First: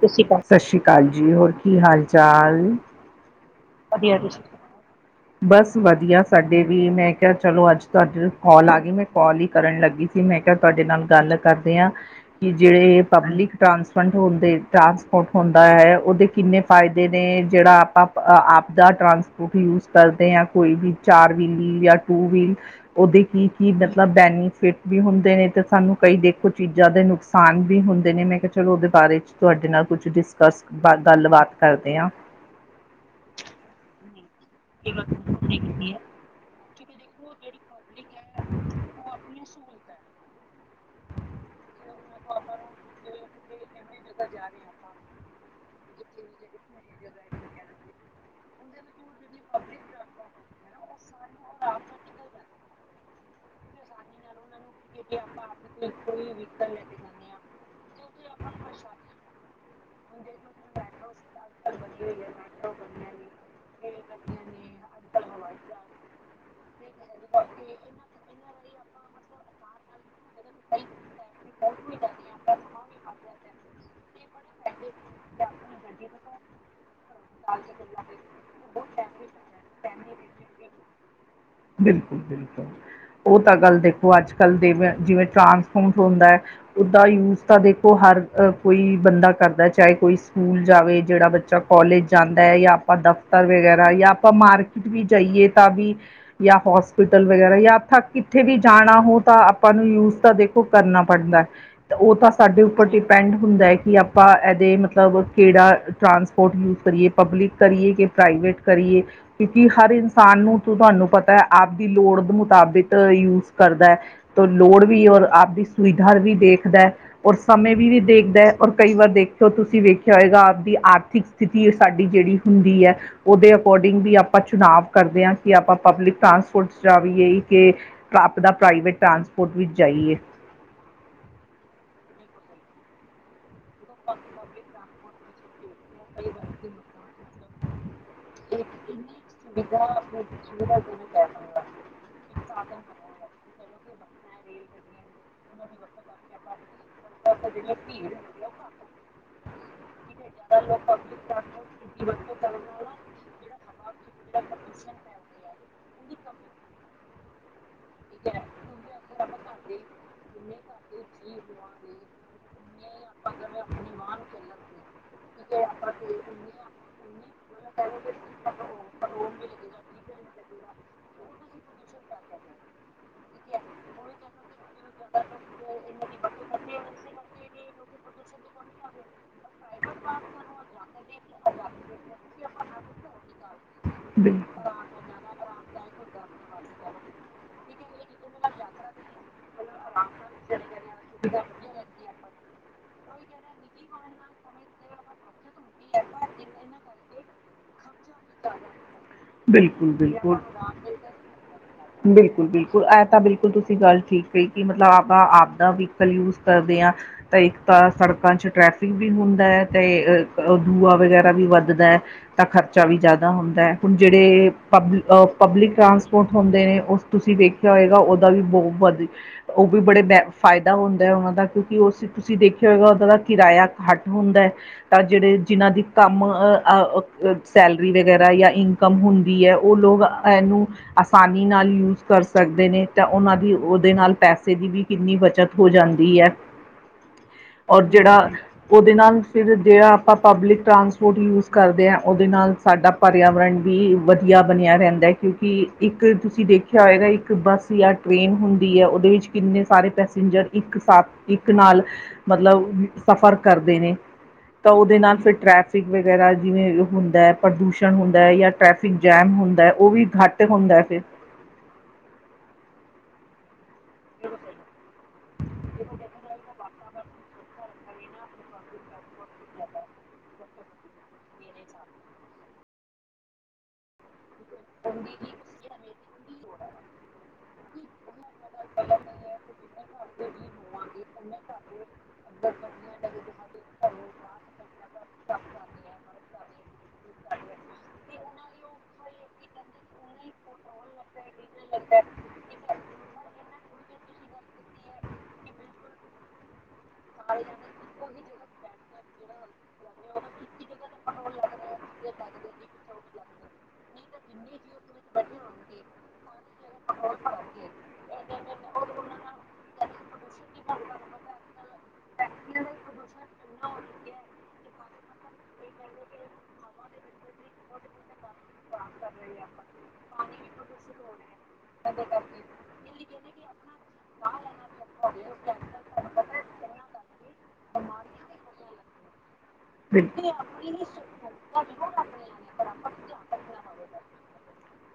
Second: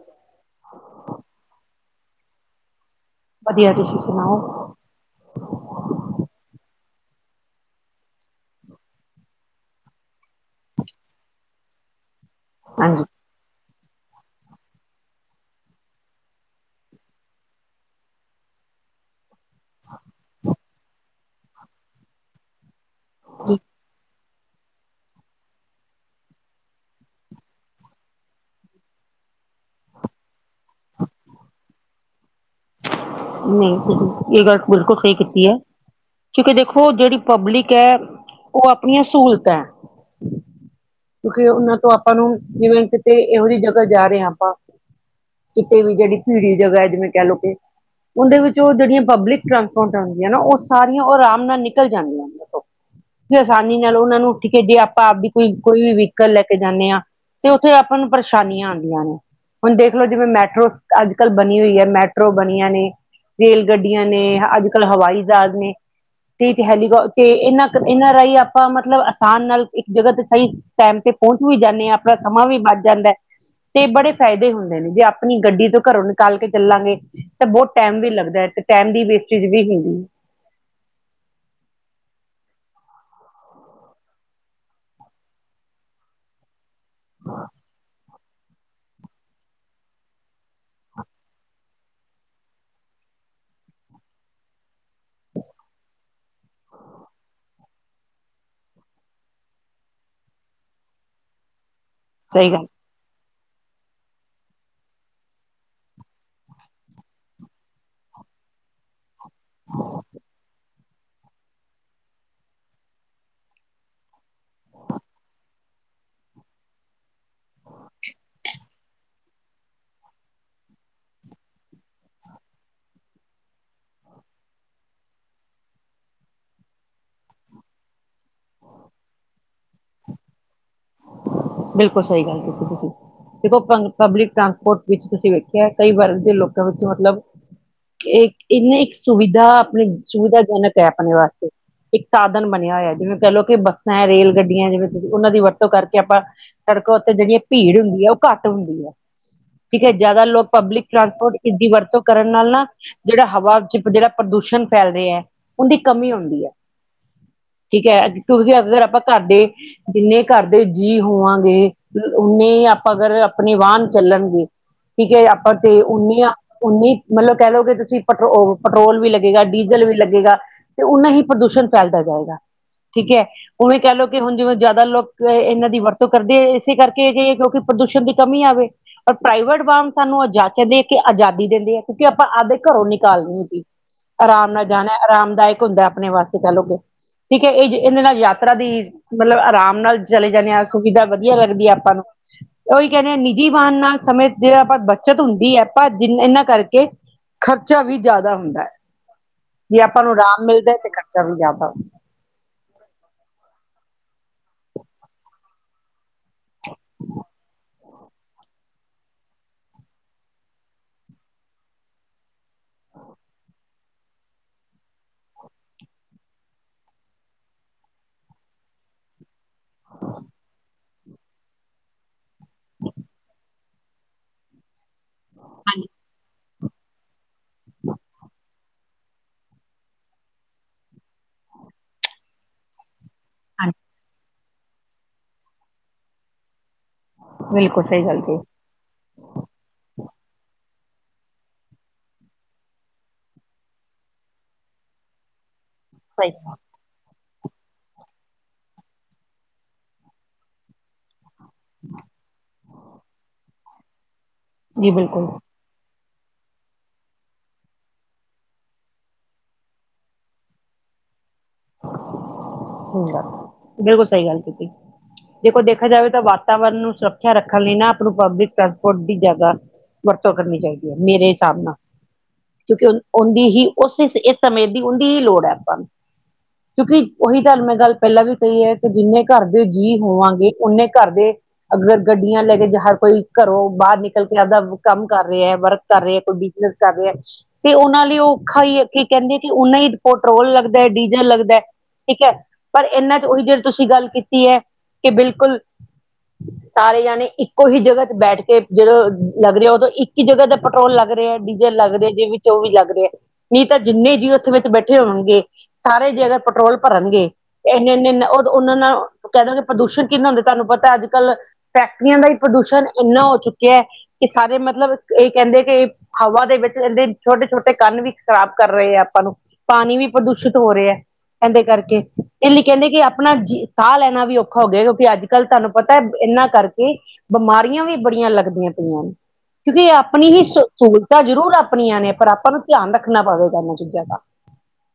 ਸਤਿ ਸ੍ਰੀ ਅਕਾਲ ਸਤਿ ਸ਼੍ਰੀ ਅਕਾਲ ਜੀ ਹੋਰ ਕੀ ਹਾਲ ਚਾਲ ਵਧੀਆ। ਤੁਸੀਂ ਸੁਣਾਓ? ਬਸ ਵਧੀਆ ਸਾਡੇ ਵੀ। ਮੈਂ ਕਿਹਾ ਚਲੋ, ਅੱਜ ਤੁਹਾਡੇ ਕਾਲ ਆ ਗਈ ਮੈਂ ਕਾਲ ਹੀ ਕਰਨ ਲੱਗੀ। ਸੀ ਮੈਂ ਕਿਹਾ ਤੁਹਾਡੇ ਨਾਲ ਗੱਲ ਕਰਦੇ ਹਾਂ ਕਿ ਜਿਹੜੇ ਹਾਂਜੀ ਪਬਲਿਕ ਟਰਾਂਸਫੰਟ ਹੁੰਦੇ ਟਰਾਂਸਪੋਰਟ ਹੁੰਦਾ ਹੈ। ਉਹਦੇ ਕਿੰਨੇ ਫਾਇਦੇ ਨੇ? ਜਿਹੜਾ ਆਪਾਂ ਆਪਦਾ ਟਰਾਂਸਪੋਰਟ ਯੂਜ ਕਰਦੇ ਹਾਂ ਕੋਈ ਵੀ ਚਾਰ ਵੀਲ ਜਾਂ ਟੂ ਵੀਲ। ਉਹਦੇ ਕੀ-ਕੀ ਮਤਲਬ ਬੈਨੀਫਿਟ ਵੀ ਹੁੰਦੇ ਨੇ ਤੇ ਸਾਨੂੰ ਕਈ ਦੇਖੋ ਚੀਜ਼ਾਂ ਦੇ ਨੁਕਸਾਨ ਕਸਾਨ ਵੀ ਹੁੰਦੇ ਨੇ। ਮੈਂ ਕਿਹਾ ਚਲੋ, ਉਹਦੇ ਬਾਰੇ 'ਚ ਤੁਹਾਡੇ ਨਾਲ ਕੁਛ ਡਿਸਕਸ ਬਾ ਗੱਲਬਾਤ ਕਰਦੇ ਆ। ਨਹੀਂ ਇਹ ਗੱਲ ਬਿਲਕੁਲ ਸਹੀ ਕੀਤੀ ਏ। ਕਿਉਂਕਿ ਦੇਖੋ ਜਿਹੜੀ ਪਬਲਿਕ ਏ। ਉਹ ਆਪਣੀਆਂ ਸਹੂਲਤਾਂ। ਕਿਉਕਿ ਉਹਨਾਂ ਤੋਂ ਆਪਾਂ ਨੂੰ ਜਿਵੇਂ ਕਿਤੇ ਇਹੋ ਜਿਹੀ ਜਗ੍ਹਾ ਜਾ ਰਹੇ ਹਾਂ ਆਪਾਂ। ਕਿਤੇ ਵੀ ਜਿਹੜੀ ਭੀੜੀ ਜਗ੍ਹਾ ਏ। ਜਿਵੇਂ ਕਹਿ ਲਓ ਕਿ, ਉਦੇ ਵਿੱਚ ਉਹ ਜਿਹੜੀਆਂ ਪਬਲਿਕ ਟਰਾਂਸਪੋਰਟ ਆਦੀਆਂ ਨਾ ਉਹ ਸ ਸਾਰੀਆਂ ਉਹ ਆਰਾਮ ਨਾਲ ਨਿਕਲ ਜਾਨੀ ਆ ਦੇਖੋ ਫਿਰ ਆਸਾਨੀ ਨਾਲ ਉਹਨਾਂ ਨੂੰ ਠੀਕ ਏ। ਜੇ ਆਪਾਂ ਆਪਦੀ ਕੋਈ ਕੋਈ ਵੀ ਵਹੀਕਲ ਲੈ ਕੇ ਜਾਂਦੇ ਹਾਂ ਤੇ ਉੱਥੇ ਆਪਾਂ ਨੂੰ ਪਰੇਸ਼ਾਨੀਆਂ ਆਦੀਆਂ ਨੇ। ਹੁਣ ਦੇਖ ਲਓ, ਜਿਵੇਂ ਮੈਟਰੋ ਅੱਜ-ਕੱਲ੍ਹ ਬਣੀ ਹੋਈ ਹੈ ਮੈਟਰੋ ਬਣੀਆਂ ਨੇ। ਰੇਲ-ਗੱਡੀਆਂ ਨੇ, ਅੱਜ-ਕੱਲ੍ਹ ਹਵਾਈ-ਜਹਾਜ਼ ਨੇ। ਤੇ ਹੈਲੀਕ ਤੇ ਇਹਨਾਂ ਇਹਨਾਂ ਰਾਹੀਂ ਆਪਾਂ ਮਤਲਬ ਆਸਾਨ ਨਾਲ ਇੱਕ ਜਗ੍ਹਾ ਤੇ ਸਹੀ ਟਾਈਮ ਤੇ ਪਹੁੰਚ ਵੀ ਜਾਂਨੇ ਆ ਆਪਣਾ ਸਮਾਂ ਵੀ ਬਚ ਜਾਂਦਾ। ਤੇ ਬੜੇ ਫਾਇਦੇ ਹੁੰਦੇ ਨੇ। ਜੇ ਆਪਣੀ ਗੱਡੀ ਤੋਂ ਘਰੋਂ ਨਿਕਾਲ ਕੇ ਚੱਲਾਂਗੇ ਤਾਂ ਬਹੁਤ ਟਾਈਮ ਵੀ ਲੱਗਦਾ। ਤੇ ਇਕ ਟਾਈਮ ਦੀ ਵੇਸਟੇਜ ਵੀ ਹੁੰਦੀ ਏ। ਬਿਲਕੁਲ ਬਿਲਕੁਲ। ਉਹ ਤਾਂ ਗੱਲ ਦੇਖੋ ਅੱਜ- ਕਲ ਦੇਵੇ ਜਿਵੇਂ ਟਰਾਂਸਫੋਰਟ ਹੁੰਦਾ ਉਹਦਾ ਯੂਜ਼ ਤਾਂ ਦੇਖੋ ਹਰ ਕੋਈ ਬੰਦਾ ਕਰਦਾ ਚਾਹੇ ਕੋਈ ਸਕੂਲ ਜਾਵੇ, ਜਿਹੜਾ ਬੱਚਾ ਕੋਲਜ ਜਾਂਦਾ ਹੈ, ਜਾਂ ਆਪਾਂ ਦਫ਼ ਤਰ ਵਗੈਰਾ ਯਾਂ ਆਪਾਂ ਮਾਰਕੀਟ ਵੀ ਜਾਈਏ ਤਾਂ ਵੀ ਯਾਂ ਹੋਸਪਿਟਲ ਵਗੈਰਾ ਯਾਂ ਥੱਕ ਕਿੱਥੇ ਵੀ ਜਾਣਾ ਹੋ ਤਾਂ ਆਪਾਂ ਨੂੰ ਯੂਜ ਤਾਂ ਦੇਖੋ ਕਰਨਾ ਪੜਦਾ ਤੇ ਓ ਤਾਂ ਸਹੀ ਗੱਲ ਸਾਡੇ ਉੱਪਰ ਟਿ ਡਿਪੈਂਡ ਹੁੰਦਾ ਕੀ ਆਪਾਂ ਐਦੇ ਮਤਲਬ ਕੇੜਾ ਟਰਾਂਸਪੋਰਟ ਯੂਜ ਕਰੀਏ ਪਬਲਿਕ ਕਰੀਏ ਕੇ ਪ੍ਰਾਈਵੇਟ ਕਰੀਏ ਕਿਉਂਕੀ ਹਰ ਇਨਸਾਨ ਨੂੰ ਤੂੰ ਤੁਹਾਨੂੰ ਪਤੈ ਆਪ ਦੀ ਲੋੜ ਦੇ ਮੁਤਾਬਿਕ ਯੂਜ ਕਰਦੈ। ਤੋਂ ਲੋੜ ਵੀ ਔਰ ਆਪ ਦੀ ਸੁਵਿਧਾ ਵੀ ਦੇਖਦਾ ਐ। ਔਰ ਸਮੇਂ ਦੀ ਵੀ ਦੇਖਦਾ ਏ ਔਰ ਕਈ ਵਾਰ ਦੇਖਿਓ ਤੁਸੀਂ ਵੇਖਿਆਂ ਹੋਏਗਾ ਆਪਦੀ ਆਰਥਿਕ ਸਥਿਤੀ ਏ ਸਾਡੀ ਜੇੜੀ ਹੁੰਦੀ ਐ ਓਦੇ ਅਕੋਰਡਿੰਗ ਵੀ ਆਪਾਂ ਚੁਣਾਵ ਕਰਦੇ ਆ ਕੀ ਆਪਾਂ ਪਬਲਿਕ ਟਰਾਂਸਪੋਰਟ ਜਾ [unintelligible] ਕੇ ਆਪਦਾ ਪ੍ਰਾਈਵੇਟ ਟਰਾਂਸਪੋਰਟ ਵਿੱਚ ਜਾਈਏ। ਬਿਲਕੁਲ ਸਈ ਗੱਲ ਕੀਤੀ ਤੁਸੀਂ ਦੇਖੋਂ ਪਬਲਿਕ ਟਰਾਂਸਪੋਰਟ ਵਿੱਚ ਤੁਸੀਂ ਵੇਖਿਐ ਕਈ ਵਰਗ ਦੇ ਲੋਕਾਂ ਵਿੱਚ ਮਤਲਬ ਏ ਏਨੀ ਇੱਕ ਸੁਵਿਧਾ ਆਪਣੀ ਸੁਵਿਧਾਜਨਕ ਐ ਆਪਣੇ ਵਾਸਤੇ। ਇੱਕ ਸਾਧਨ ਬਣਿਆ ਹੋਇਆ ਜਿਵੇਂ ਕੈ ਲੋ ਕਿ ਬ [unintelligible] ਰੇਲ ਗੱਡੀਆਂ ਜਿਵੇਂ ਸੀਂ ਉਨਾਂ ਦੀ ਵਰਤੋਂ ਕਰਕੇ ਆਪਾਂ ਸੜਕਾਂ ਉੱਤੇ ਜੇੜੀ ਆ ਭੀੜ ਹੁੰਦੀ ਐ ਓ ਘੱ ਘੱਟ ਹੁੰਦੀ ਐ ਠੀਕ ਐ ਜਾਦਾ ਲੋਕ ਪਬਲਿਕ ਟਰਾਂਸਪੋਰਟ ਇਸ ਦੀ ਵਰਤੋਂ ਕਰਨ ਨਾਲ਼ ਨਾ ਜੇੜਾ ਹਵਾ ਚ ਜੇੜਾ ਪ੍ਰਦੂਸ਼ਣ ਫੈਲ ਰਿਐ ਉਨਦੀ ਕਮੀ ਹੁੰਦੀ ਐ। ਠੀਕ ਐ ਕਿਉਂਕੀ ਅਗਰ ਆਪਾਂ ਘਰਦੇ ਜਿੰਨੇ ਘਰਦੇ ਜੀਅ ਹੋਵਾਂਗੇ ਉ ਉਨੇ ਆਪਾਂ ਅਗਰ ਆਪਣੇ ਵਾਨ ਚੱਲਣਗੇ ਠੀਕ ਐ ਆਪਾਂ ਤੇ ਉੱਨੀ ਆ ਉੱਨੀ ਮਤਲਬ ਕੈ ਲਓਗੇ ਤੁਸੀਂ ਪੈਟਰੋ ਪੈਟਰੋਲ ਵੀ ਲੱਗੇਗਾ ਡੀਜ਼ਲ ਵੀ ਲੱਗੇਗਾ ਤੇ ਉਨਾਂ ਹੀ ਪ੍ਰਦੂ ਸ਼ਣ ਫੈਲਦਾ ਜਾਏਗਾ ਠੀਕ ਐ ਉਵੇਂ ਕੈ ਲੋ ਕੀ ਹੁਣ ਜਿਵੇਂ ਜਾਦਾ ਲੋਕ ਏਨਾਂ ਦੀ ਵਰ ਕਰਦੇ ਇਸੇ ਕਰਕੇ ਕੇ ਕਿਉਂਕੀ ਪ੍ਰਦੂਸ਼ਣ ਦੀ ਕਮੀ ਆਵੇ ਪਰ ਪ੍ਰਾਈਵੇਟ ਵਾਹਨ ਸਾਨੂੰ ਆ ਜਾ ਕੇ ਆਜ਼ਾਦੀ ਦਿੰਦੇ ਆ ਕਿਉਂਕੀ ਆਪਾਂ ਆਪਦੇ ਘਰੋਂ ਨਿਕਾਲਣੀ ਆ ਚੀਜ਼ ਬਿਲਕੁਲ ਆਰਾਮ ਨਾਲ਼ ਜਾਣਾ ਆਰਾਮਦਾਇਕ ਹੁੰਦਾ ਆਪਣੇ ਵਾਸਤੇ ਕੈ ਲੋ ਕੇ ਠੀਕ ਐ ਏ ਇਦੇ ਯਾਤਰਾ ਦੀ ਮਤਲਬ ਅਰਾਮ ਨਾਲ਼ ਚਲੇ ਜਾਂਨੇ ਆ ਸੁਵਿਧਾ ਵਧੀਆਂ ਲੱਗਦੀ ਆਪਾਂ ਨੂੰ। ਓਈ ਕੈਨੇ ਆ ਨਿੱਜੀ ਵਾਹਨ ਨਾਲ ਸਮੇਂ ਜ ਆਪਾਂ ਬੱਚਤ ਹੁੰਦੀ ਐ ਆਪਾਂ ਜੀ ਏਨਾਂ ਕਰਕੇ ਖ਼ਰਚਾ ਵੀ ਜਾਦਾ ਹੁੰਦੈ ਜੇ ਬਿਲਕੁਲ ਆਪਾਂ ਨੂੰ ਰਾਮ ਮਿਲਦਾ ਤੇ ਖ਼ਰਚਾ ਵੀ ਜਾਦਾ ਬਿਲਕੁਲ-ਬਿਲਕੁਲ ਐ ਤਾਂ ਬਿਲਕੁਲ ਤੁਸੀਂ ਗੱਲ ਠੀਕ ਕਹੀ ਕੀ ਮਤਲਬ ਆਪਾਂ ਆਪਦਾ ਵਹੀਕਲ ਯੂਜ ਕਰਦੇ ਆ ਤਾਂ ਇੱਕ ਤਾਂ ਸੜਕਾਂ ਚ ਟ੍ਰੈਫਿਕ ਵੀ ਹੁੰਦੈ ਤੇ ਅ ਦੂਆ ਵਗੈਰਾ ਵੀ ਵੱਧਦਾ ਐ ਤਾਂ ਖ਼ਰਚਾ ਵੀ ਜਾਦਾ ਹੁੰਦੈ ਹੁਣ ਜੇੜੇ ਪਬ ਅ ਪਬਲਿਕ ਟਰਾਂਸਪੋਰਟ ਹੁੰਦੇ ਨੇ ਓਸ ਤੁਸੀਂ ਵੇਖਿਆਂ ਹੋਏਗਾ ਉਦਾ ਵੀ ਬੋ ਵਧ ਓ ਵੀ ਬੜੇ ਬੈ ਫ਼ਾਇਦਾ ਹੁੰਦਾ ਉਨਾਂ ਦਾ ਕਿਉਂਕਿ ਉਸ ਤੁਸੀਂ ਦੇਖਿਆ ਹੋਏਗਾ ਓਦਾਂ ਦਾ ਕਿਰਾਇਆ ਘੱਟ ਹੁੰਦੈ ਤਾਂ ਜੇੜੇ ਜਿਨਾਂ ਦੀ ਕੰਮ ਅ ਆ ਸੈਲਰੀ ਵਗੈਰਾ ਯਾਂ ਇਨਕਮ ਹੁੰਦੀ ਐ ਓ ਲੋਕ ਐਨੂੰ ਆਸਾਨੀ ਨਾਲ਼ ਯੂਜ਼ ਕਰ ਸਕਦੇ ਨੇ ਤਾਂ ਓਨਾਂ ਓਦੇ ਨਾਲ਼ ਪੈਸੇ ਵੀ ਕਿੰਨੀ ਬੱਚਤ ਹੋ ਜਾਂਦੀ ਐ ਬਿਲਕੁਲ ਔਰ ਸਹੀ ਜੇੜਾ ਗੱਲ ਜੀ ਓਦੇ ਨਾਲ਼ ਫ਼ਿਰ ਜੇੜਾ ਆਪਾਂ ਪਬਲਿਕ ਟਰਾਂਸਪੋਰਟ ਯੂਜ ਕਰਦੇ ਆ ਉਦੇ ਨਾਲ਼ ਸਾਡਾ ਪਰਿਆਵਰਨ ਵੀ ਵਧੀਆਂ ਬਣਿਆ ਰੈਂਦਾ ਕਿਉਂਕੀ ਇੱਕ ਸਹੀ ਤੁਸੀਂ ਦੇਖ ਖਿਆ ਹੋਏਗਾ ਇੱਕ ਬੱਸ ਯਾਂ ਟ੍ਰੇਨ ਹੁੰਦੀ ਐ ਉਦੇ ਵਿੱਚ ਕਿੰਨੇ ਸਾਰੇ ਪੈਸੇਂਜਰ ਇੱਕ ਸਾਥ ਇੱਕ ਨਾਲ਼ ਮਤਲਬ ਸਫ਼ਰ ਕਰਦੇ ਨੇ ਤਾਂ ਜੀ ਓਦੇ ਨਾਲ਼ ਬਿਲਕੁਲ ਫ਼ਿਰ ਟ੍ਰੈਫ ਫਿਕ ਵਗੈਰਾ ਜਿਵੇਂ ਹੁੰਦੈ, ਪ੍ਰਦੂਸ਼ਣ ਹੁੰਦਾ ਯਾਂ ਟ੍ਰੈਫਿਕ ਜੈਮ ਹੁੰਦੈ ਓ ਵੀ ਘਟ ਹੁੰਦੈ ਫੇ ਹੁੰਦਾ, ਬਿਲਕੁਲ ਸਹੀ ਗੱਲ ਕੀਤੀ। ਦੇਖੋਂ ਦੇਖਿਆ ਜਾਵੇ ਤਾਂ ਵਾਤਾਵਰਨ ਨੂੰ ਸੁਰੱਖਿਆ ਰੱਖਣ ਲਈ ਨਾ ਆਪ ਨੂੰ ਪਬਲਿਕ ਟਰਾਂਸਪੋਰਟ ਦੀ ਜਗ੍ਹਾ ਵਰਤੋਂ ਕਰਨੀ ਚਾਹੀਦੀ ਹੈ ਮੇਰੇ ਹਿਸਾਬ ਨਾ, ਕਿਉਂਕਿ ਉਨਦੀ ਹੀ ਉਸ ਸਮਯ ਦੀ ਓਨਦੀ ਹੀ ਲੋੜ ਹੈ ਆਪਾਂ ਨੂੰ ਕਿਉਂਕਿ ਉਹੀ ਤੁਹਾਨੂੰ ਮੈਂ ਗੱਲ ਪਹਿਲਾਂ ਵੀ ਕਹੀ ਹੈ ਕਿ ਜਿੰਨੇ ਘਰ ਦੇ ਜੀਅ ਹੋਵਾਂਗੇ ਓਨੇ ਘਰ ਦੇ ਅਗਰ ਗੱਡੀਆਂ ਲੈ ਕੇ, ਹਰ ਕੋਈ ਘਰੋਂ ਬਾਹਰ ਨਿਕਲ਼ ਕੇ ਆਪਦਾ ਕੰਮ ਕਰ ਰਿਹਾ ਵਰਕ ਕਰ ਰਿਹਾ ਕੋਈ ਬਿਜ਼ਨਸ ਕਰ ਰਿਹਾ, ਤੇ ਉਹਨਾਂ ਲਈ ਉਹ ਔਖਾ ਈ ਕੀ ਕਹਿੰਦੇ ਕਿ ਉਹਨਾਂ ਹੀ ਪੈਟਰੋਲ ਲੱਗਦਾ ਐ ਡੀਜ਼ਲ ਲੱਗਦਾ ਐ ਅੱਛਾ। ਪਰ ਇਹਨਾਂ ਚ ਉਹੀ ਜੇ ਤੁਸੀਂ ਗੱਲ ਕੀਤੀ ਹੈ ਕਿ ਬਿਲਕੁਲ ਸਾਰੇ ਜਾਣੇ ਇੱਕੋ ਹੀ ਜਗ੍ਹਾ ਚ ਬੈਠ ਕੇ ਜਦੋਂ ਲੱਗ ਰਿਹਾ ਉਦੋਂ ਇੱਕ ਹੀ ਜਗ੍ਹਾ ਦਾ ਪੈਟਰੋਲ ਲੱਗ ਰਿਹਾ ਡੀਜਲ ਲੱਗ ਰੇਯਾ ਏਦੇ ਵਿੱਚ ਉਹ ਵੀ ਲੱਗ ਰੇਯਾ, ਨਹੀਂ ਤਾਂ ਜਿੰਨੇ ਜੀ ਉੱਥੇ ਵਿੱਚ ਬੈਠੇ ਹੋਣਗੇ ਸਾਰੇ ਜੇ ਅਗਰ ਪੈਟਰੋਲ ਭਰਣਗੇ ਇੰਨੇ - ਇੰਨੇ ਉਹ ਉਹਨਾਂ ਨੂੰ ਕਹਿ ਦੇਣ ਨ ਪ੍ਰਦੂਸ਼ਣ ਕਿੰਨਾ ਹੁੰਦੇ ਤੁਹਾਨੂੰ ਪਤਾ ਅੱਜ - ਕੱਲ੍ਹ ਫੈਕਟਰੀਆਂ ਦਾ ਹੀ ਪ੍ਰਦੂਸ਼ਣ ਇੰਨਾ ਹੋ ਚੁੱਕਿਆ ਹੈ ਕਿ ਸਾਰੇ ਮਤਲਬ ਇਹ ਕਹਿੰਦੇ ਕਿ ਹਵਾ ਦੇ ਵਿੱਚ ਕਿੰਦੇ ਛੋਟੇ - ਛੋਟੇ ਕੰਣ ਵੀ ਖ਼ਰਾਬ ਕਰ ਰਹੇ ਆ ਆਪਾਂ ਨੂੰ ਪਾਣੀ ਵੀ ਪ੍ਰਦੂਸ਼ਣ ਦੂਸ਼ਿਤ ਹੋ ਰਹੇ ਏ ਐਦੇ ਕਰਕੇ, ਇਹ ਲਈ ਕਹਿੰਦੇ ਕਿ ਆਪਣਾ ਸਾਹ ਲੈਣਾ ਵੀ ਔਖਾ ਹੋ ਗਿਆ ਕਿਉਂਕਿ ਅੱਜ - ਕੱਲ੍ਹ ਤੁਹਾਨੂੰ ਪਤਾ ਇਹਨਾਂ ਕਰਕੇ ਬਿਮਾਰੀਆਂ ਵੀ ਬੜੀਆਂ ਲੱਗਦੀਆਂ ਪਈਆਂ ਨੇ ਕਿਉਂਕਿ ਆਪਣੀ ਬਿਲਕੁਲ। ਹੀ ਸ ਸਹੂਲਤਾਂ ਜ਼ਰੂਰ ਆਪਣੀਆਂ ਨੇ, ਪਰ ਆਪਾਂ ਨੂੰ ਧਿਆਨ ਰੱਖਣਾ ਪਵੇਗਾ ਇਹਨਾਂ ਚੀਜ਼ਾਂ ਦਾ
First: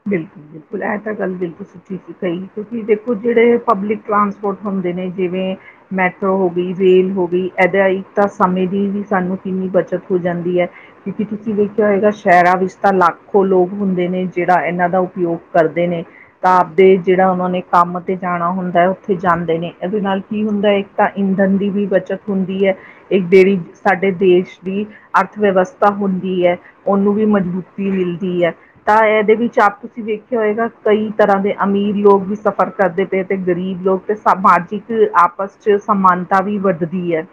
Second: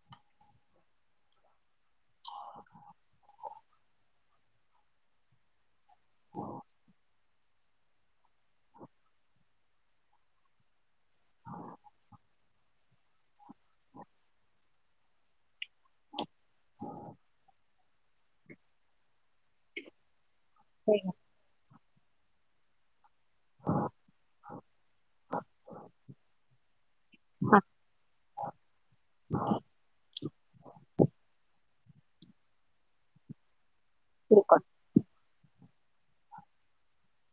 ਬਿਲਕੁਲ - ਬਿਲਕੁਲ ਐ ਤਾਂ ਗੱਲ ਬਿਲਕੁਲ ਸਹੀ ਬਿਲਕੁਲ ਸਹੀ ਕਿਉਂਕਿ ਦੇਖੋ ਜਿਹੜੇ ਪਬਲਿਕ ਟਰਾਂਸਪੋਰਟ ਹੁੰਦੇ ਨੇ ਜਿਵੇਂ ਮੈਟਰੋ ਹੋ ਗਈ ਰੇਲ ਹੋ ਗਈ ਇਹਦੇ ਹੀ ਤਾਂ ਸਮੇਂ ਦੀ ਵੀ ਸਾਨੂੰ ਕਿੰਨੀ ਬੱਚਤ ਹੋ ਜਾਂਦੀ ਹੈ ਕਿਉਂਕਿ ਤੁਸੀਂ ਵੇਖਿਆ ਹੋਏਗਾ ਸ਼ਹਿਰਾਂ ਵਿੱਚ ਤਾਂ ਲਾੱਖੋ ਲੋਕ ਹੁੰਦੇ ਨੇ ਜਿਹੜਾ ਇਹਨਾਂ ਦਾ ਉਪਯੋਗ ਕਰਦੇ ਨੇ ਆਪਦੇ ਜਿਹੜਾ ਉਹਨਾਂ ਨੇ ਕੰਮ ਤੇ ਜਾਣਾ ਹੁੰਦਾ ਉੱਥੇ ਜਾਂਦੇ ਨੇ ਇਹਦੇ ਨਾਲ ਕੀ ਹੁੰ ਤੇ ਇੱਕ ਤਾਂ ਇੰਦਨ ਦੀ ਵੀ ਬੱਚਤ ਹੁੰਦੀ ਹੈ। ਇੱਕ ਜਿਹੜੀ ਸਾਡੇ ਦੇਸ਼ ਦੀ ਅਰਥ ਵਿਵਸਥਾ ਹੁੰਦੀ ਹੈ ਉਹਨੂੰ ਵੀ ਹਾਂ ਮਜ਼ਬੂਤੀ ਮਿਲਦੀ ਹੈ, ਤਾਂ ਇਹਦੇ ਵਿੱਚ ਆਪ ਤੁਸੀਂ ਵੇਖਿਆ ਹੋਏਗਾ ਕਈ ਤਰ੍ਹਾਂ ਦੇ ਅਮੀਰ ਲੋਕ ਵੀ ਸਫ਼ਰ ਕਰਦੇ ਪਏ ਤੇ ਗਰੀਬ ਲੋਕ ਤੇ ਬਿਲਕੁਲ ਸਮਾਜਿਕ ਆਪਸ ਚ ਸਮਾਨ ਤਾਂ ਵੀ ਵੱਧਦੀ ਏ।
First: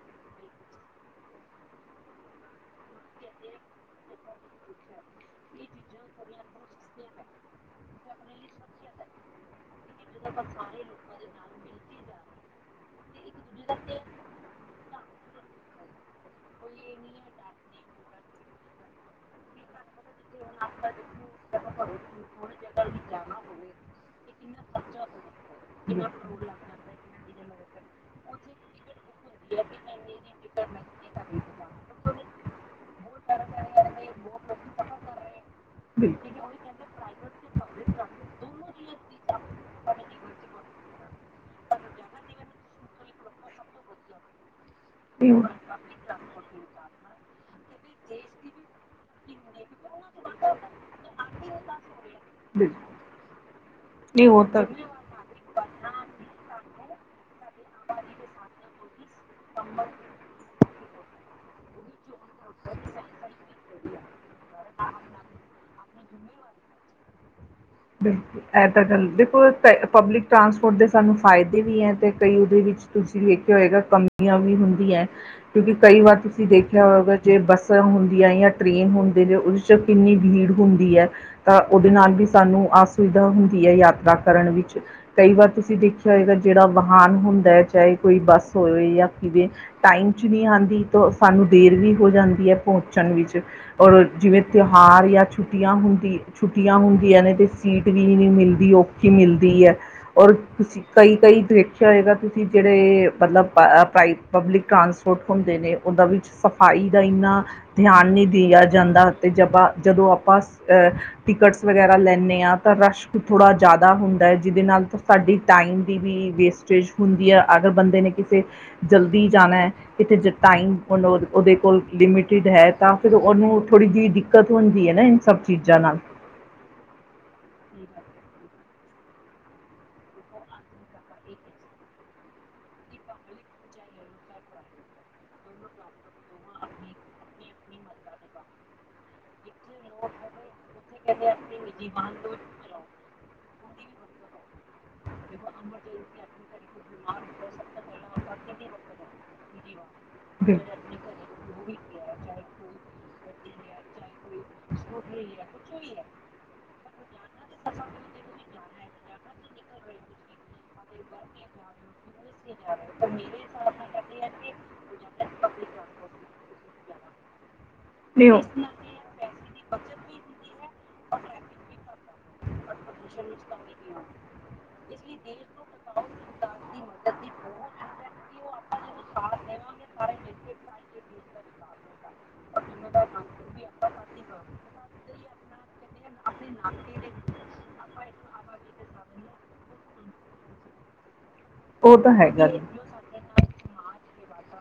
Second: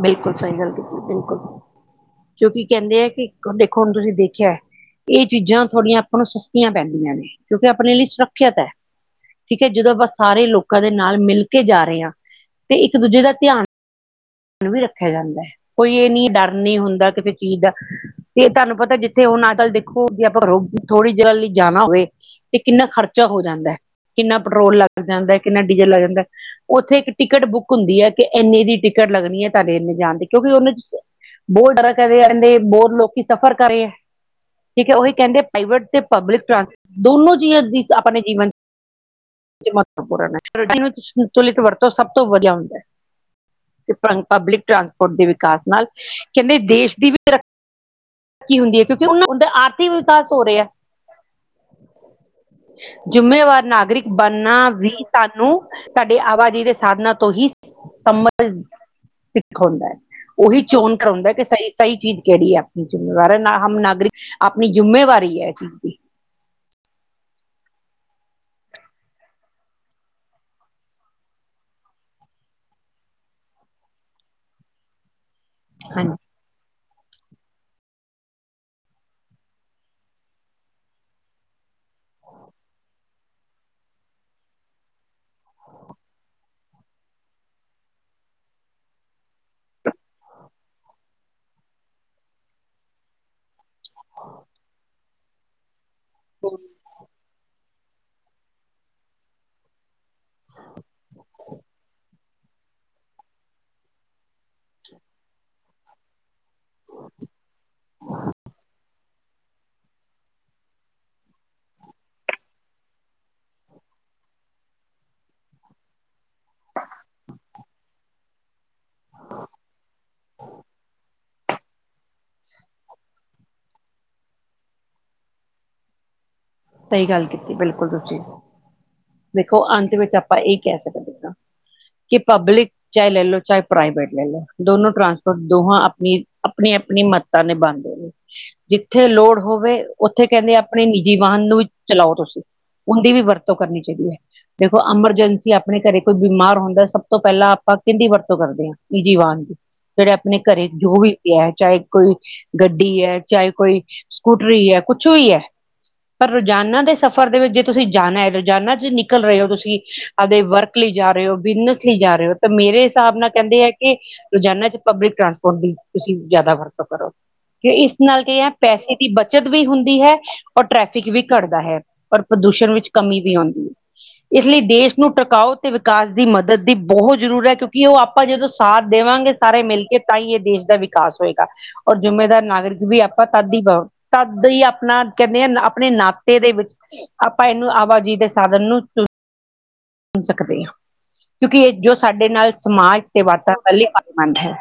ਬਿਲਕੁਲ ਸਹੀ ਗੱਲ ਕੀਤੀ ਬਿਲਕੁਲ - ਕਿਉਂਕਿ ਕਹਿੰਦੇ ਆ ਕਿ ਦੇਖੋ ਹੁਣ ਤੁਸੀਂ ਦੇਖਿਆ ਇਹ ਚੀਜ਼ਾਂ ਥੋੜੀਆਂ ਆਪਾਂ ਨੂੰ ਸਸਤੀਆਂ ਪੈਂਦੀਆਂ ਨੇ ਕਿਉਂਕਿ ਆਪਣੇ ਲਈ ਸੁਰੱਖਿਅਤ ਏ। ਠੀਕ ਹੈ ਜਦੋਂ ਆਪਾਂ ਸਾਰੇ ਲੋਕਾਂ ਦੇ ਨਾਲ ਮਿਲ ਕੇ ਜਾ ਰਹੇ ਹਾਂ ਤੇ ਇੱਕ - ਦੂਜੇ ਦਾ ਧਿਆਨ ਵੀ ਰੱਖਿਆ ਜਾਂਦਾ ਹੈ, ਕੋਈ ਇਹ ਨੀ ਡਰ ਨੀ ਹੁੰਦਾ ਕਿਸੇ ਚੀਜ਼ ਦਾ ਤੇ ਤੁਹਾਨੂੰ ਪਤਾ ਜਿੱਥੇ ਹੁਣ ਆਜ ਕੱਲ ਦੇਖੋ ਜੇ ਆਪਾਂ ਰ ਥੋੜ੍ਹੀ ਦੇਰ ਲਈ ਜਾਣਾ ਹੋਵੇ ਤੇ ਕਿੰਨਾ ਖਰਚਾ ਹੋ ਜਾਂਦਾ ਕਿੰਨਾ ਪੈਟਰੋਲ ਲੱਗ ਜਾਂਦਾ ਕਿੰਨਾ ਡੀਜ਼ਲ ਲੱਗ ਜਾਂਦਾ ਉੱਥੇ ਇੱਕ ਟਿਕਟ ਬੁੱਕ ਹੁੰਦੀ ਹੈ, ਕਿ ਇੰਨੇ ਦੀ ਟਿਕਟ ਲੱਗਣੀ ਹੈ ਤੁਹਾਡੇ ਇੰਨੇ ਜਾਣ ਦੀ ਕਿਉਂਕਿ ਉਹਨੇ ਬਹੁਰ ਡਰ ਕਹਿੰਦੇ ਬਿਲਕੁਲ - ਕਹਿੰਦੇ ਬਹੁਤ ਲੋਕੀ ਸਫ਼ਰ ਕਰੇ ਹੈ ਠੀਕ ਹੈ ਉਹੀ ਕਹਿੰਦੇ ਪ੍ਰਾਈਵੇਟ ਤੇ ਪਬਲਿਕ ਟਰਾਂਸਪੋਰਟ ਦੋਨੋ ਚੀਜ਼ਾਂ ਆਪਣੇ ਜੀਵਨ ਮਹੱਤਵਪੂਰਨ ਹੈ, ਸੰਤੁਲਿਤ ਵਰਤੋਂ ਸਬ ਤੋਂ ਵਧੀਆ ਹੁੰਦਾ ਹੈ ਪਬਲਿਕ ਟਰਾਂਸਪੋਰਟ ਦੇ ਵਿਕਾਸ ਨਾਲ ਕਹਿੰਦੇ ਦੇਸ਼ ਦੀ ਵੀ ਤਰੱਕੀ - ਤਰਕੀ ਹੁੰਦੀ ਹੈ ਕਿਉਂਕਿ ਉਹਨਾਂ ਔਦਾ ਆਰਥਿਕ ਵਿਕਾਸ ਹੋ ਰਿਹਾ ਹੈ ਬਿਲਕੁਲ ਜ਼ਿੰਮੇਵਾਰ ਨਾਗਰਿਕ ਬਣਨਾ ਵੀ ਤੁਹਾਨੂੰ ਸਾਡੇ ਅਵਾਜਾਈ ਦੇ ਸਾਧਨਾਂ ਤੋਂ ਹੀ ਸਿੱਖ ਹਉਦਾ, ਉਹੀ ਚੋਣ ਕਰਾਉਂਦਾ ਕਿ ਸਹੀ ਸਹੀ ਚੀਜ਼ ਕੇੜੀ ਐ ਆਪਣੀ ਜਿੰਮੇਵਾਰ, ਨਾ ਹਮ ਨਾਗਰਾ, ਆਪਣੀ ਜਿੰਮੇਵਾਰੀ ਐ ਏ ਚੀਜ਼ ਦੀ। ਬਿਲਕੁਲ ਐ ਤਾਂ ਗੱਲ, ਦੇਖੋ ਪਬਲਿਕ ਟਰਾਂਸਪੋਰਟ ਦੇ ਸਾਨੂੰ ਫਾਈਦੇ ਵੀ ਐ ਤੇ ਕਈ ਓਂਦੇ ਵੀਚ ਤੁਸੀਂ ਵੇਖੇਆ ਹੋਏਗਾ ਕਮੀਆਂ ਵੀ ਹੁੰਦੀਆਂ ਐ ਕਿਉਂਕੀ ਕਈ ਹਾਂਜੀ ਵਾਰ ਤੁ [unintelligible] ਦੇਖੇਆ ਹੋਵੇਗਾ ਜੇ ਬੱਸਾਂ ਹੁੰਦੀਆਂ ਜਾਂ ਟ੍ਰੇਨ ਹੁੰਦੇ ਨੇ ਓਦੇ ਚ ਕਿੰਨੀ ਬੀੜ ਹੁੰਦੀ ਐ ਤਾਂ ਓਦੇ ਨਾਲ ਵੀ ਸਾਨੂੰ ਅਸੁਵਿਧਾ ਹੁੰਦੀ ਐ ਯਾਤਰਾ ਕਰਨ ਵਿੱਚ ਕਈ ਵਾਰ ਤੁਸੀਂ ਦੇਖੇਆ ਹੋਏਗਾ ਜੇੜਾ ਵਾਹਨ ਹੁੰਦਾ ਐ ਚਾਏ ਕੋਈ ਬੱਸ ਹੋਵੇ ਜਾਂ ਕਿਵੇਂ ਟਾਈਮ ਚ ਨੀ ਆਂਦੀ ਤੋ, ਸਾਨੂੰ ਦੇਰ ਵੀ ਹੋ ਜਾਂਦੀ ਐ ਪਹੁੰਚਣ ਵਿਚ ਔਰ ਜਿਵੇਂ ਤੇਹਾਰ ਜਾਂ ਛੁਟੀਆਂ ਹੁੰਦੀ, ਛੁੱਟੀਆਂ ਹੁੰ ਸੀਟ ਵੀ ਨੀ ਮਿਲਦੀ ਔਖੀ ਮਿਲਦੀ ਆ, ਔਰ ਤੁਸੀਂ ਕਈ-ਕਈ [unintelligible] ਵੇਖੇਆ ਹੋਏਗਾ ਤੁਸੀਂ ਜੇੜੇ, ਮਤਲਬ ਪਬਲਿਕ ਟ੍ਰਾਂਸ ਪੋਟ ਹੁੰਦੇ ਨੇ, ਓਦਾ ਵਿੱਚ ਸਫਾਈ ਦਾ ਈਨਾ ਦੇਆਨ ਨੀ ਦੀਆ ਜਾਂਦਾ ਤੇ ਜਬ ਅ ਜਦੋਂ ਆਪਾਂ ਏ ਟੀਕਟਸ ਵਗੈਰਾ ਲੈਨੇ ਆ ਤਾਂ ਰਸ਼ ਥੋੜਾ ਜਾਦਾ ਹੁੰਦਾ ਐ ਜੀਦੇ ਨਾਲ ਤਾਂ ਸਾਡੀ ਟਾਈਮ ਦੀ ਵੀ, ਵੇਸਟ ਸੇਜ ਹੁੰਦੀ ਐ ਅਗ ਬੰਦੇ ਨੇ ਕਿਸੇ, ਜਲਦੀ ਜਾਣਾ ਐ ਕਿਤੇ ਨਾ ਚ ਟਾਈਮ ਕੋਲੋਂ ਓਦੇ ਕੋਲ ਲਿਮਟਿਡ ਹੈ ਤਾਂ ਫੇਰ ਓਨੂੰ ਥੋੜੀ ਜੀ ਦਿੱਕਤ ਹੁੰਦੀ ਐ ਨਾ ਈ ਸਭ ਚੀਜ਼ਾਂ ਨਾਲ। ਸਈ ਗੱਲ ਕੀਤੀ ਬਿਲਕੁਲ ਤੁਸੀਂ, ਵੇਖੋ ਅੰਤ ਵਿੱਚ ਆਪਾਂ ਏ ਕੈ ਸਕਦੇ ਆਂ ਕੀ ਪਬਲੀ ਚਾਏ ਲੈ ਲੋ ਚਾਏ ਪ੍ਰਾਈਵੇਟ ਲੈ ਲੋ, ਦੋਨੋ ਟਰਾਂਸਪੋਰਟ ਦੋਹਾਂ ਆਪਣੀ, ਆਪਣੀ-ਆਪਣੀ ਮੱਤਾਂ ਨਿਭਾਣਦੇ ਨੇ। ਜਿਥੇ ਲੋੜ ਹੋਵੇ ਓਥੇ ਕੈਂਦੇ ਆਪਣੀ ਵਾਨ ਨੂੰ ਵੀ, ਚਲਾਓ ਤੁਸੀਂ, ਓਨਦੀ ਵੀ ਵਰਤੋਂ ਕਰਨੀ ਚਾਈਦੀ ਐ। ਦੇਖੋ ਐਮਰਜੈਂਸੀ ਆਪਣੇ ਘਰੇ ਕੋਈ ਬੁਮਾਰ ਹੁੰਦਾ ਏ ਸਭ ਤੋਂ ਪੈਲਾਂ ਆਪਾਂ ਕੀਂਦੀ ਵਰਤੋਂ ਕਰਦੇ ਆਂ, ਈਜੀ ਵਾਨ ਦੀ‌। ਜੇੜੇ ਬਿਲ ਘਰੇ ਜੋ ਵੀ ਐ ਚਾਏ ਕੋਈ, ਗੱਡੀ ਐ, ਚਾਏ ਕੋਈ, ਸਕੂਟਰੀ ਐ ਕੁਛ ਵੀ ਐ। [inaudible] ਰੋਜ਼ਾਨਾ ਦੇ ਸਫ਼ਰ ਦੇ ਵੇ ਜੇ ਤੁਸੀਂ ਜਾਣਾ ਏ ਰੋਜ਼ਾਨਾ ਚ ਨਿਕਲ ਰਏ ਓ ਤੁਸੀਂ, ਆਵਦੇ ਵਰ ਕ ਲੀ ਜਾ ਰਏ ਓ ਬਿਜ਼ਨਸ ਲੀ ਜਾ ਰਏ ਓ ਤਾਂ ਮੇਰੇ ਹੀਸਾਬ ਨਾਲ ਕੈਂਦੇ ਆ ਕੀ ਰੋਜ਼ਾਨਾ ਚ ਪਬਲਿਕ ਟਰਾਂਸਪੋਰਟ ਦੀ, ਤੁਸੀਂ, ਜਾਦਾ ਵਰਤੋਂ ਕਰੋ, ਕੀ ਇਸ ਨਾਲ ਕੀ ਆ ਪੈਸੇ ਕੀ ਬੱਚਤ ਵੀ ਹੁੰਦੀ ਹੈ, ਔਰ ਟ੍ਰੈਫਿਕ ਵੀ ਘੱਟਦਾ ਹੈ, ਔਰ ਪ੍ਰਦੂਸ਼ਣ ਵਿੱਚ ਕਮੀ ਵੀ ਆਉਂਦੀ ਹੈ [unintelligible] ਇਸ ਲੀ ਦੇਸ਼ ਨੂੰ ਟ੍ਰਕਾਓ ਤੇ ਵਿਕਾਸ ਦੀ ਮਦਦ ਦੀ ਬਹੋ ਜ਼ਰੂਰ ਐ ਕਿਉਂਕੀ ਓ ਆਪਾਂ ਜਦੋਂ ਸਾਥ ਦੇਵਾਂਗੇ ਸਾਰੇ ਮਿਲ ਕੇ ਤਾਂ ਈ ਏ ਦੇਸ਼ ਦਾ ਵੀ ਕਾਸ ਹੋਏਗਾ, ਔਰ ਜ਼ਿੰਮੇਦਾਰ ਨਾਗਰਿਕ ਵੀ ਆਪਾਂ ਤਦ ਈ ਤਦ ਈ ਆਪਣਾ ਨੀ ਅ ਅਪਨੇ ਨਾਤੇ ਦੇ ਵਿਚ, ਆਪਾਂ ਏਨੂੰ ਆਵਾਜਾਈ ਦੇ ਸਾਦਨ ਨੂੰ [unintelligible] ਸਕਦੇ ਆਂ, ਕਿਉਂਕੀ ਏ ਜੋ ਉਹ ਤਾਂ ਸਾਡੇ ਹੈਗਾ ਨਾਲ ਜੀ। ਸਮਾਜ ਤੇ ਵਾਤਾਵਰਨ ਲੀ ਆਮੰਦ ਹੈ।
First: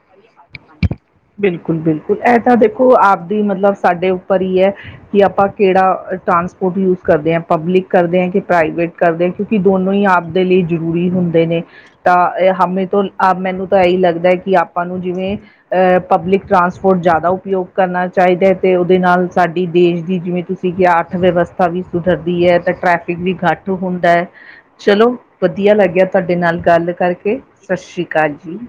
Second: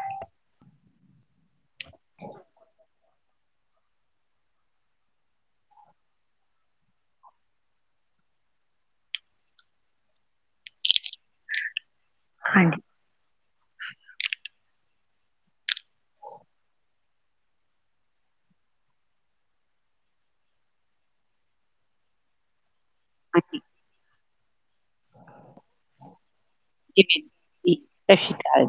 ਬਿਲਕੁਲ-ਬਿਲਕੁਲ ਐ ਤਾਂ ਦੇਖੋ ਆਵਦੀ ਮਤਲਬ ਸਾਡੇ ਉੱਪਰ ਈ ਐ, ਕਿ ਆਪਾਂ ਕੇੜਾ ਟਰਾਂਸਪੋਰਟ ਯੂਸ ਕਰਦੇ ਆਂ ਪਬਲਿਕ ਕਰਦੇ ਆਂ ਕੇ ਪ੍ਰਾਈਵੇਟ ਕਰਦੇ, ਕਿਉਂਕੇ ਦੋਨੋ ਈ ਆਵਦੇ ਲੀ ਜ਼ਰੂਰੀ ਹੁੰਦੇ ਨੇ। ਤਾਂ ਏ ਹਾਂਜੀ ਹਮੇ ਤੋਂ ਮੈਨੂੰ ਤਾਂ ਏਈ ਲੱਗਦਾ ਏ ਕੀ ਆਪਾਂ ਨੂੰ ਜਿਵੇਂ ਏ ਪਬਲਿਕ ਟਰਾਂਸਪੋਰਟ ਜਾਦਾ ਉਪਯੋਗ ਕਰਨਾ ਚਾਈਦਾ ਤੇ ਓਦੇ ਨਾਲ ਸਾਡੀ ਦੇਸ਼ ਦੀ ਜਿਵੇਂ ਤੁਸੀਂ [unintelligible] ਵਿਵਸਥਾ ਵੀ ਸੁਧਰਦੀ ਐ ਤਾਂ ਟ੍ਰੈਫਿਕ ਵੀ ਹਾਂਜੀ ਘੱਟ ਹੁੰਦਾ ਐ। ਚਲੋ, ਵਦੀਆ ਲਾਗੇਆ ਤੁਆਡੇ ਨਾਲ ਗੱਲ ਜਿਵੇਂ ਕਰਕੇ ਜੀ ਸਛੀ ਸਤਿ ਕਾਲ ਸ਼੍ਰੀ ਜੀ। ਅਕਾਲ